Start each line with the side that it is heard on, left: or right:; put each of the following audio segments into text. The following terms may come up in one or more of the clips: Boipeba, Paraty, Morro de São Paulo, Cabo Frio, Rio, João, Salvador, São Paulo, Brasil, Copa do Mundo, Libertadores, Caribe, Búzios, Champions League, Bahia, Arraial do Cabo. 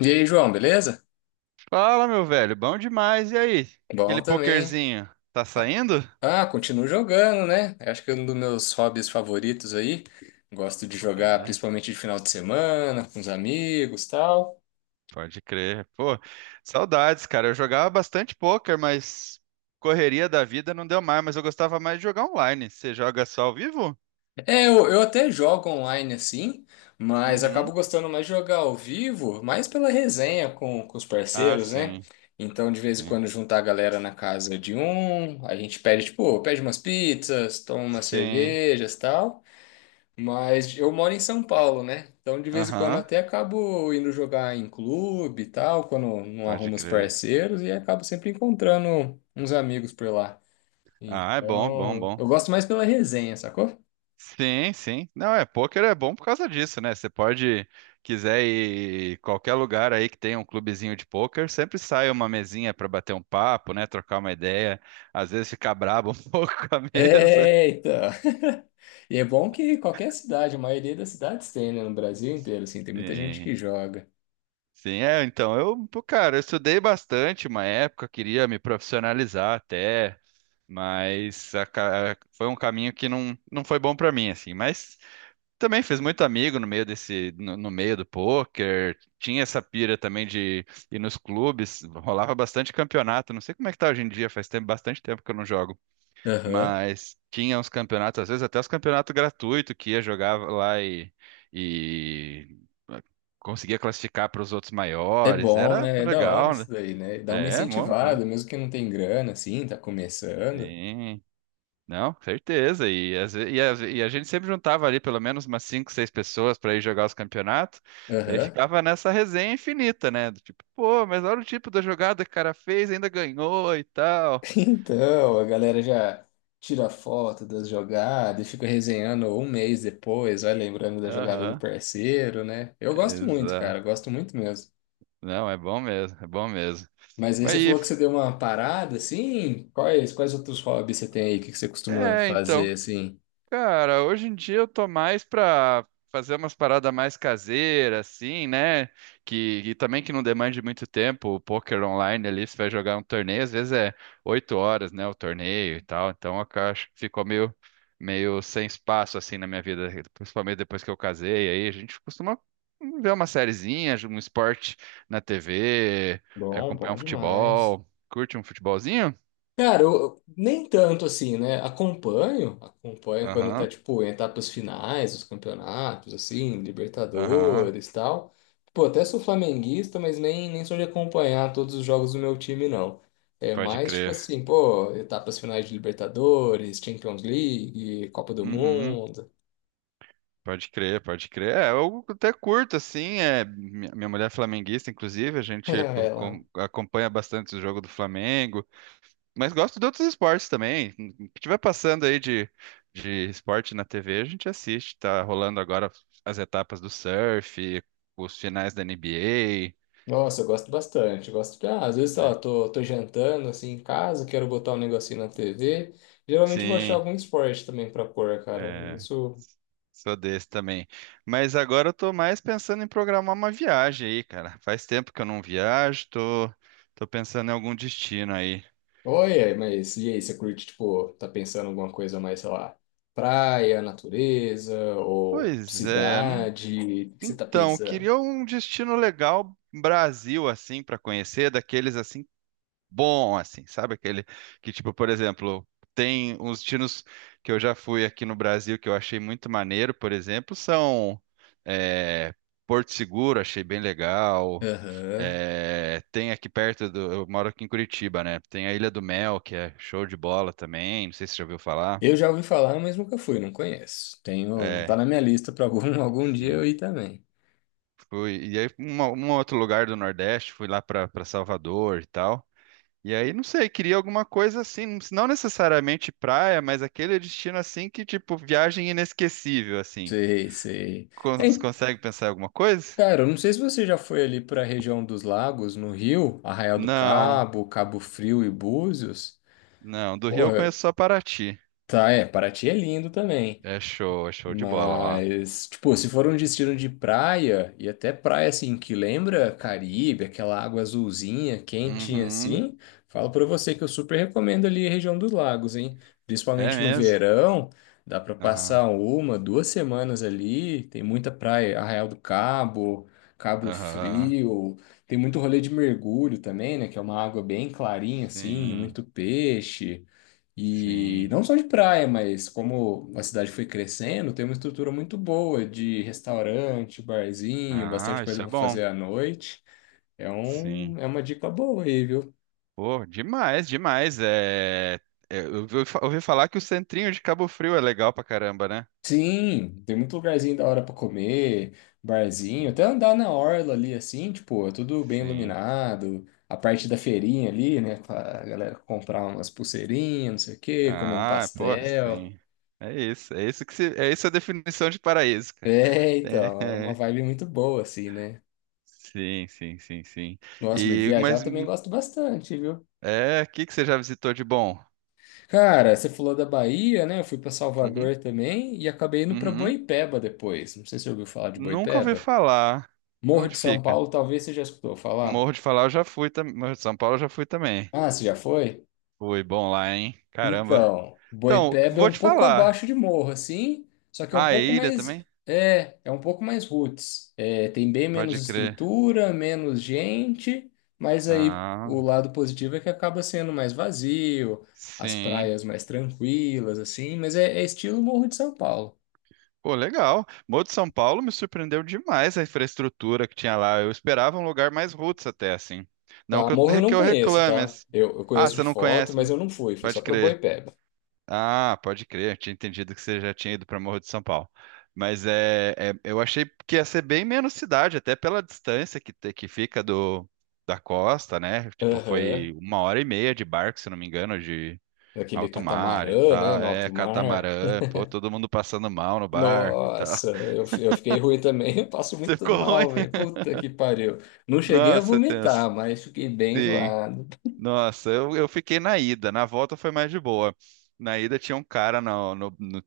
left: E aí, João, beleza?
right: Fala, meu velho, bom demais. E aí?
left: Bom
right: Aquele
left: também.
right: pokerzinho, tá
left: Ah,
right: saindo?
left: Continuo jogando, né? Acho que é um dos meus hobbies favoritos aí. Gosto de jogar
right: É,
left: principalmente de final de semana, com os amigos, tal.
right: pode crer. Pô, saudades, cara. Eu jogava bastante poker, mas correria da vida não deu mais, mas eu gostava mais de jogar online. Você joga só ao vivo?
left: É, eu até jogo online assim, mas acabo
right: Uhum.
left: gostando mais de jogar ao vivo, mais pela resenha com os
right: Ah,
left: parceiros, né?
right: sim,
left: Então, de vez em
right: sim.
left: quando, juntar a galera na casa de um, a gente pede, tipo, pede umas pizzas, toma umas
right: Sim.
left: cervejas, tal. Mas eu moro em São Paulo, né? Então de vez em quando
right: Aham,
left: até acabo indo jogar em clube e tal, quando não
right: pode
left: arrumo os
right: crer.
left: parceiros e acabo sempre encontrando uns amigos por lá.
right: Ah, é bom, bom,
left: Então,
right: bom.
left: eu gosto mais pela resenha, sacou?
right: Sim, sim. Não, é, pôquer é bom por causa disso, né? Você pode, quiser ir em qualquer lugar aí que tenha um clubezinho de pôquer, sempre sai uma mesinha para bater um papo, né? Trocar uma ideia, às vezes ficar brabo um pouco com a mesa.
left: É, então. E é bom que qualquer cidade, a maioria das cidades tem, né? No Brasil inteiro, assim, tem muita gente
right: Sim,
left: que joga.
right: sim, é, então, pô, cara, eu estudei bastante uma época, queria me profissionalizar até, mas foi um caminho que não foi bom para mim, assim, mas também fez muito amigo no meio desse, no meio do poker. Tinha essa pira também de ir nos clubes. Rolava bastante campeonato. Não sei como é que tá hoje em dia, faz tempo, bastante tempo que eu não jogo.
left: Aham.
right: Mas tinha uns campeonatos, às vezes até os campeonatos gratuitos que ia jogar lá e eh, conseguia classificar para os outros
left: É
right: maiores.
left: bom,
right: Era
left: né? É da hora
right: legal, né?
left: isso daí, né? Dá uma
right: É, mó, mó,
left: incentivada, mesmo que não tem grana, assim, tá começando.
right: sim. Não, certeza. E e a gente sempre juntava ali pelo menos umas cinco, seis pessoas para ir jogar os campeonatos. Daí
left: Aham.
right: ficava nessa resenha infinita, né? Do tipo, pô, mas olha o tipo da jogada que o cara fez, ainda ganhou e tal.
left: Então, a galera já tira foto das jogadas e fica resenhando um mês depois, vai lembrando da jogada do
right: Aham,
left: parceiro, né? Eu gosto muito,
right: exato.
left: cara, gosto muito mesmo.
right: Não, é bom mesmo, é bom mesmo.
left: Mas aí
right: Mas
left: você
right: e,
left: falou que você deu uma parada, assim? Quais outros hobbies você tem aí? O que que você costuma
right: é, então.
left: fazer, assim?
right: Cara, hoje em dia eu tô mais pra fazer umas paradas mais caseiras, assim, né? E também que não demande muito tempo. O poker online ali, você vai jogar um torneio, às vezes é oito horas, né? O torneio e tal. Então eu acho que ficou meio sem espaço, assim, na minha vida. Principalmente depois que eu casei, aí a gente costuma ver uma sériezinha, um esporte na TV,
left: Bom,
right: acompanhar um
left: bom demais.
right: futebol. Curte um futebolzinho?
left: Cara, nem tanto assim, né? Acompanho, acompanho quando tá,
right: Aham,
left: tipo, em etapas finais dos campeonatos, assim,
right: aham,
left: Libertadores e tal. Pô, até sou flamenguista, mas nem sou de acompanhar todos os jogos do meu time, não. É
right: pode
left: mais, tipo
right: crer.
left: assim, pô, etapas finais de Libertadores, Champions League, Copa do
right: Uhum.
left: Mundo.
right: Pode crer, pode crer. É, eu até curto, assim. É, minha mulher é flamenguista, inclusive, a gente
left: É lá.
right: acompanha bastante o jogo do Flamengo. Mas gosto de outros esportes também. O que tiver passando aí de esporte na TV, a gente assiste. Tá rolando agora as etapas do surf, os finais da NBA.
left: Nossa, eu gosto bastante. Eu Gosto de... ah, às vezes, sei lá,
right: É,
left: tô jantando assim em casa, quero botar um negocinho na TV. Geralmente eu vou achar
right: sim.
left: algum esporte também pra pôr, cara.
right: É,
left: Isso.
right: sou desse também. Mas agora eu tô mais pensando em programar uma viagem aí, cara. Faz tempo que eu não viajo, tô, tô pensando em algum destino aí.
left: Olha, mas e aí, você curte, tipo, tá pensando em alguma coisa mais, sei lá, praia, natureza ou
right: Pois é.
left: cidade? O que você tá
right: Então, eu
left: pensando?
right: queria um destino legal Brasil assim para conhecer, daqueles assim bom assim, sabe aquele que tipo, por exemplo, tem uns destinos que eu já fui aqui no Brasil que eu achei muito maneiro, por exemplo, são é, Porto Seguro, achei bem legal.
left: Aham.
right: É, tem aqui perto do. Eu moro aqui em Curitiba, né? Tem a Ilha do Mel, que é show de bola também. Não sei se você já ouviu falar.
left: Eu já ouvi falar, mas nunca fui, não conheço. Tenho, tá
right: É,
left: na minha lista pra algum, algum dia eu
right: sim.
left: ir também.
right: Fui, e aí, um outro lugar do Nordeste, fui lá pra Salvador e tal. E aí, não sei, queria alguma coisa assim, não necessariamente praia, mas aquele destino assim que, tipo, viagem inesquecível, assim.
left: Sei, sei. É,
right: Você consegue pensar em alguma coisa?
left: cara, eu não sei se você já foi ali para a região dos lagos, no Rio, Arraial do
right: Não,
left: Cabo, Cabo Frio e Búzios.
right: não. Do Rio eu
left: Porra,
right: conheço só Paraty.
left: tá, é, Paraty é lindo também.
right: É show de bola lá.
left: Mas, tipo, se for um destino de praia, e até praia assim que lembra Caribe, aquela água azulzinha, quentinha
right: Uhum,
left: assim, falo pra você que eu super recomendo ali a região dos lagos, hein?
right: é
left: Principalmente no
right: mesmo.
left: verão, dá pra
right: Aham.
left: passar uma, duas semanas ali, tem muita praia, Arraial do Cabo, Cabo
right: Aham.
left: Frio, tem muito rolê de mergulho também, né? Que é uma água bem clarinha assim,
right: Sim,
left: muito peixe. E
right: sim.
left: não só de praia, mas como a cidade foi crescendo, tem uma estrutura muito boa de restaurante, barzinho, bastante
right: Ah, isso
left: coisa
right: é
left: para
right: bom.
left: fazer à noite. É
right: Sim.
left: um, é uma dica boa aí, viu?
right: Pô, demais, demais. É... é, eu ouvi ouvi falar que o centrinho de Cabo Frio é legal pra caramba, né?
left: Sim, tem muito lugarzinho da hora para comer, barzinho,
right: Sim,
left: até andar na orla ali assim, tipo, é tudo bem
right: sim.
left: iluminado. A parte da feirinha ali, né, pra galera comprar umas pulseirinhas, não sei o quê, comer um
right: Ah, pô,
left: pastel.
right: sim. É isso que se... é isso a definição de paraíso, cara.
left: É, então, é
right: É,
left: uma
right: é.
left: vibe muito boa assim, né?
right: Sim, sim, sim, sim.
left: Nossa, mas
right: E
left: viajar
right: mas
left: também
right: hum,
left: gosto bastante, viu?
right: é, o que que você já visitou de bom?
left: Cara, você falou da Bahia, né? Eu fui para
right: Uhum,
left: Salvador também e acabei indo para
right: uhum.
left: Boipeba depois. Não sei se você ouviu falar de
right: Nunca ouvi
left: Boipeba.
right: falar.
left: Morro
right: Onde
left: de São
right: fica?
left: Paulo, talvez você já escutou falar.
right: Morro de falar, eu já fui também. Morro de São Paulo, eu já fui também.
left: Ah, você já foi?
right: Fui bom lá, hein? Caramba.
left: Então,
right: Então,
left: Boipeba é
right: vou
left: um
right: te
left: pouco abaixo
right: falar.
left: de Morro, assim, só que
right: A ilha também?
left: é um pouco mais roots. É, tem bem
right: Pode
left: menos
right: crer.
left: estrutura, menos gente, mas aí o
right: Ah,
left: lado positivo é que acaba sendo mais vazio, as
right: sim.
left: praias mais tranquilas, assim, mas é estilo Morro de São Paulo.
right: Pô, legal. Morro de São Paulo me surpreendeu demais a infraestrutura que tinha lá. Eu esperava um lugar mais roots até, assim. Não
left: Tá,
right: que eu,
left: Morro eu
right: que
left: não
right: eu
left: conheço,
right: reclame,
left: tá?
right: assim.
left: Eu
right: Ah,
left: conheço de
right: você não
left: foto,
right: conhece?
left: mas eu não fui, fui só
right: Pode
left: pra
right: crer.
left: Boipeba.
right: Ah, pode crer, eu tinha entendido que você já tinha ido para Morro de São Paulo. Mas eu achei que ia ser bem menos cidade, até pela distância que fica do, da costa, né? Tipo,
left: Aham,
right: foi uma hora e meia de barco, se não me engano, de
left: naquele
right: alto mar e
left: catamarã, né,
right: tal.
left: no
right: É,
left: alto mar.
right: catamarã, pô, todo mundo passando mal no barco e tal.
left: Nossa, eu fiquei ruim também. Eu passo muito
right: Ficou ruim.
left: mal, velho. Puta que pariu. Não cheguei a
right: Nossa, tenso.
left: vomitar, mas fiquei bem
right: Sim.
left: enjoado.
right: Nossa, eu fiquei na ida. Na volta foi mais de boa. Na ida tinha um cara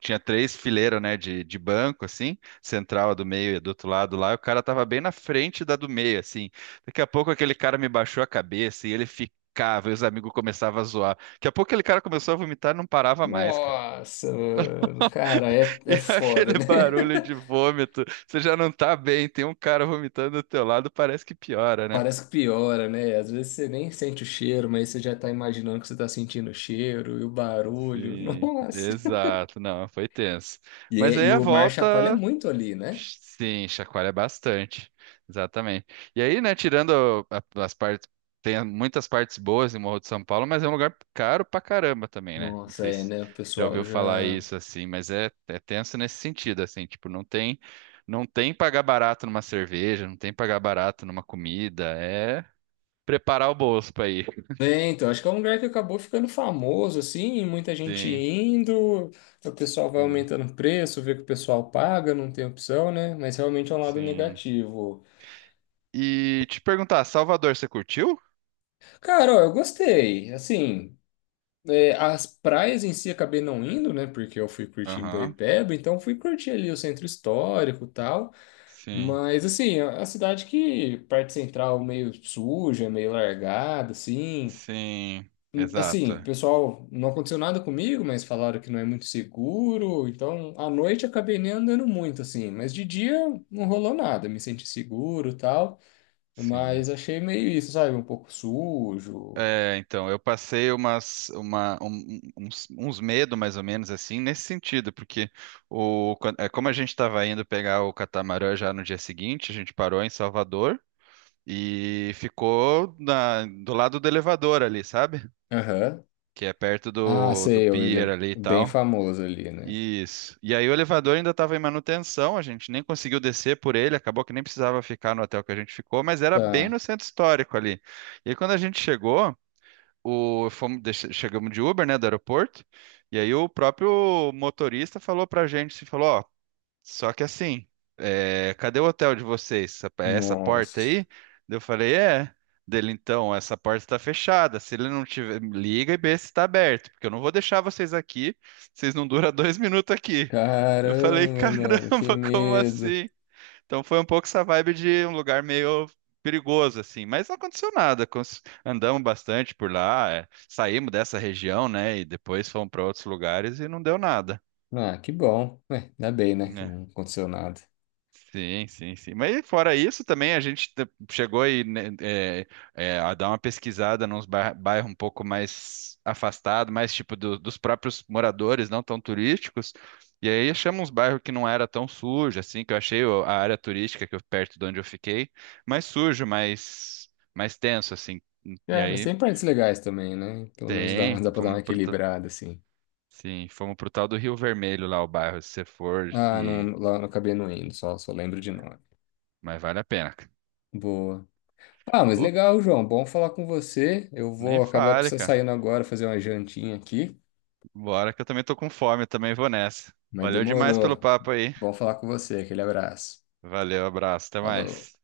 right: tinha três fileiras, né, de banco, assim, central, a do meio e do outro lado lá. E o cara tava bem na frente da do meio, assim. Daqui a pouco aquele cara me baixou a cabeça e ele ficava, e os amigos começavam a zoar. Daqui a pouco aquele cara começou a vomitar e não parava mais, cara.
left: Nossa, mano. Cara,
right: E
left: é foda,
right: aquele
left: né?
right: barulho de vômito, você já não tá bem, tem um cara vomitando do teu lado, parece que piora, né?
left: Parece que piora, né? Às vezes você nem sente o cheiro, mas você já tá imaginando que você tá sentindo o cheiro e o barulho.
right: Sim,
left: Nossa.
right: exato. Não, foi tenso.
left: E,
right: Mas
left: é- e
right: aí a
left: o mar chacoalha
right: volta,
left: muito ali, né?
right: sim, chacoalha bastante. Exatamente. E aí, né, tirando as partes, tem muitas partes boas em Morro de São Paulo, mas é um lugar caro pra caramba também, né? Não
left: Nossa,
right: sei
left: é,
right: se
left: né? O
right: já
left: pessoal
right: ouviu falar
left: já.
right: isso assim, mas é, é tenso nesse sentido, assim, tipo, não tem pagar barato numa cerveja, não tem pagar barato numa comida, é preparar o bolso pra ir.
left: É, então, acho que é um lugar que acabou ficando famoso, assim, muita gente
right: Sim,
left: indo, o pessoal vai
right: sim,
left: aumentando o preço, vê que o pessoal paga, não tem opção, né? Mas realmente é um lado
right: sim.
left: negativo.
right: E te perguntar, Salvador, você curtiu?
left: Cara, ó, eu gostei, assim, é, as praias em si acabei não indo, né? Porque eu fui curtir em
right: Aham,
left: Boipeba, então fui curtir ali o centro histórico e tal,
right: sim,
left: mas, assim, a cidade que parte central meio suja, meio largada, assim...
right: sim,
left: Assim,
right: exato,
left: pessoal, não aconteceu nada comigo, mas falaram que não é muito seguro. Então, à noite eu acabei nem andando muito, assim. Mas de dia não rolou nada, me senti seguro e tal.
right: sim.
left: Mas achei meio isso, sabe? Um pouco sujo.
right: É, então, eu passei umas, uma, um- um- uns, uns medos, mais ou menos, assim, nesse sentido, porque é, como a gente estava indo pegar o catamarã já no dia seguinte, a gente parou em Salvador e ficou do lado do elevador ali, sabe?
left: Aham.
right: Que é perto
left: Ah,
right: do
left: sei, ele é
right: pier ali e
left: bem
right: tal.
left: famoso ali, né?
right: Isso. E aí o elevador ainda estava em manutenção, a gente nem conseguiu descer por ele, acabou que nem precisava ficar no hotel que a gente ficou, mas era bem
left: Tá.
right: no centro histórico ali. E aí, quando a gente chegou, fomos, chegamos de Uber, né, do aeroporto, e aí o próprio motorista falou pra gente, se falou, ó, só que assim, é, cadê o hotel de vocês? Essa é essa porta
left: Nossa.
right: aí? Daí eu falei, é. Dele, então, essa porta está fechada. Se ele não tiver, liga e vê se está aberto, porque eu não vou deixar vocês aqui. Vocês não duram dois minutos aqui. Eu falei,
left: Caramba, mano, que
right: caramba, como
left: medo.
right: assim? Então foi um pouco essa vibe de um lugar meio perigoso, assim, mas não aconteceu nada. Andamos bastante por lá, é, saímos dessa região, né? E depois fomos para outros lugares e não deu nada.
left: Ah, que bom. Ué, ainda bem, né? Que não
right: Né.
left: aconteceu nada.
right: Sim, sim, sim. Mas fora isso, também a gente chegou aí, né, é, a dar uma pesquisada nos bairros um pouco mais afastados, mais tipo dos próprios moradores, não tão turísticos. E aí achamos uns bairros que não era tão sujo, assim, que eu achei a área turística que eu, perto de onde eu fiquei, mais sujo, mais tenso, assim. E
left: É, mas
right: aí
left: tem partes legais também, né? Pelo menos dá,
right: tem,
left: dá pra dar uma
right: fomos pro, ta-
left: equilibrada, assim.
right: sim, fomos pro tal do Rio Vermelho lá, o bairro, se você for,
left: Ah,
right: e,
left: não, lá eu acabei não indo, só, só lembro de nome.
right: mas vale a pena.
left: Boa. Ah, mas
right: Pô,
left: legal, João. Bom falar com você. Eu
right: nem
left: vou acabar
right: fale,
left: precisando
right: cara.
left: saindo agora, fazer uma jantinha aqui.
right: Bora que eu também tô com fome, eu também vou nessa.
left: Mas
right: Valeu demais pelo
left: demorou.
right: papo aí.
left: Bom falar com você. Aquele abraço.
right: Valeu, abraço, até
left: Falou.
right: mais.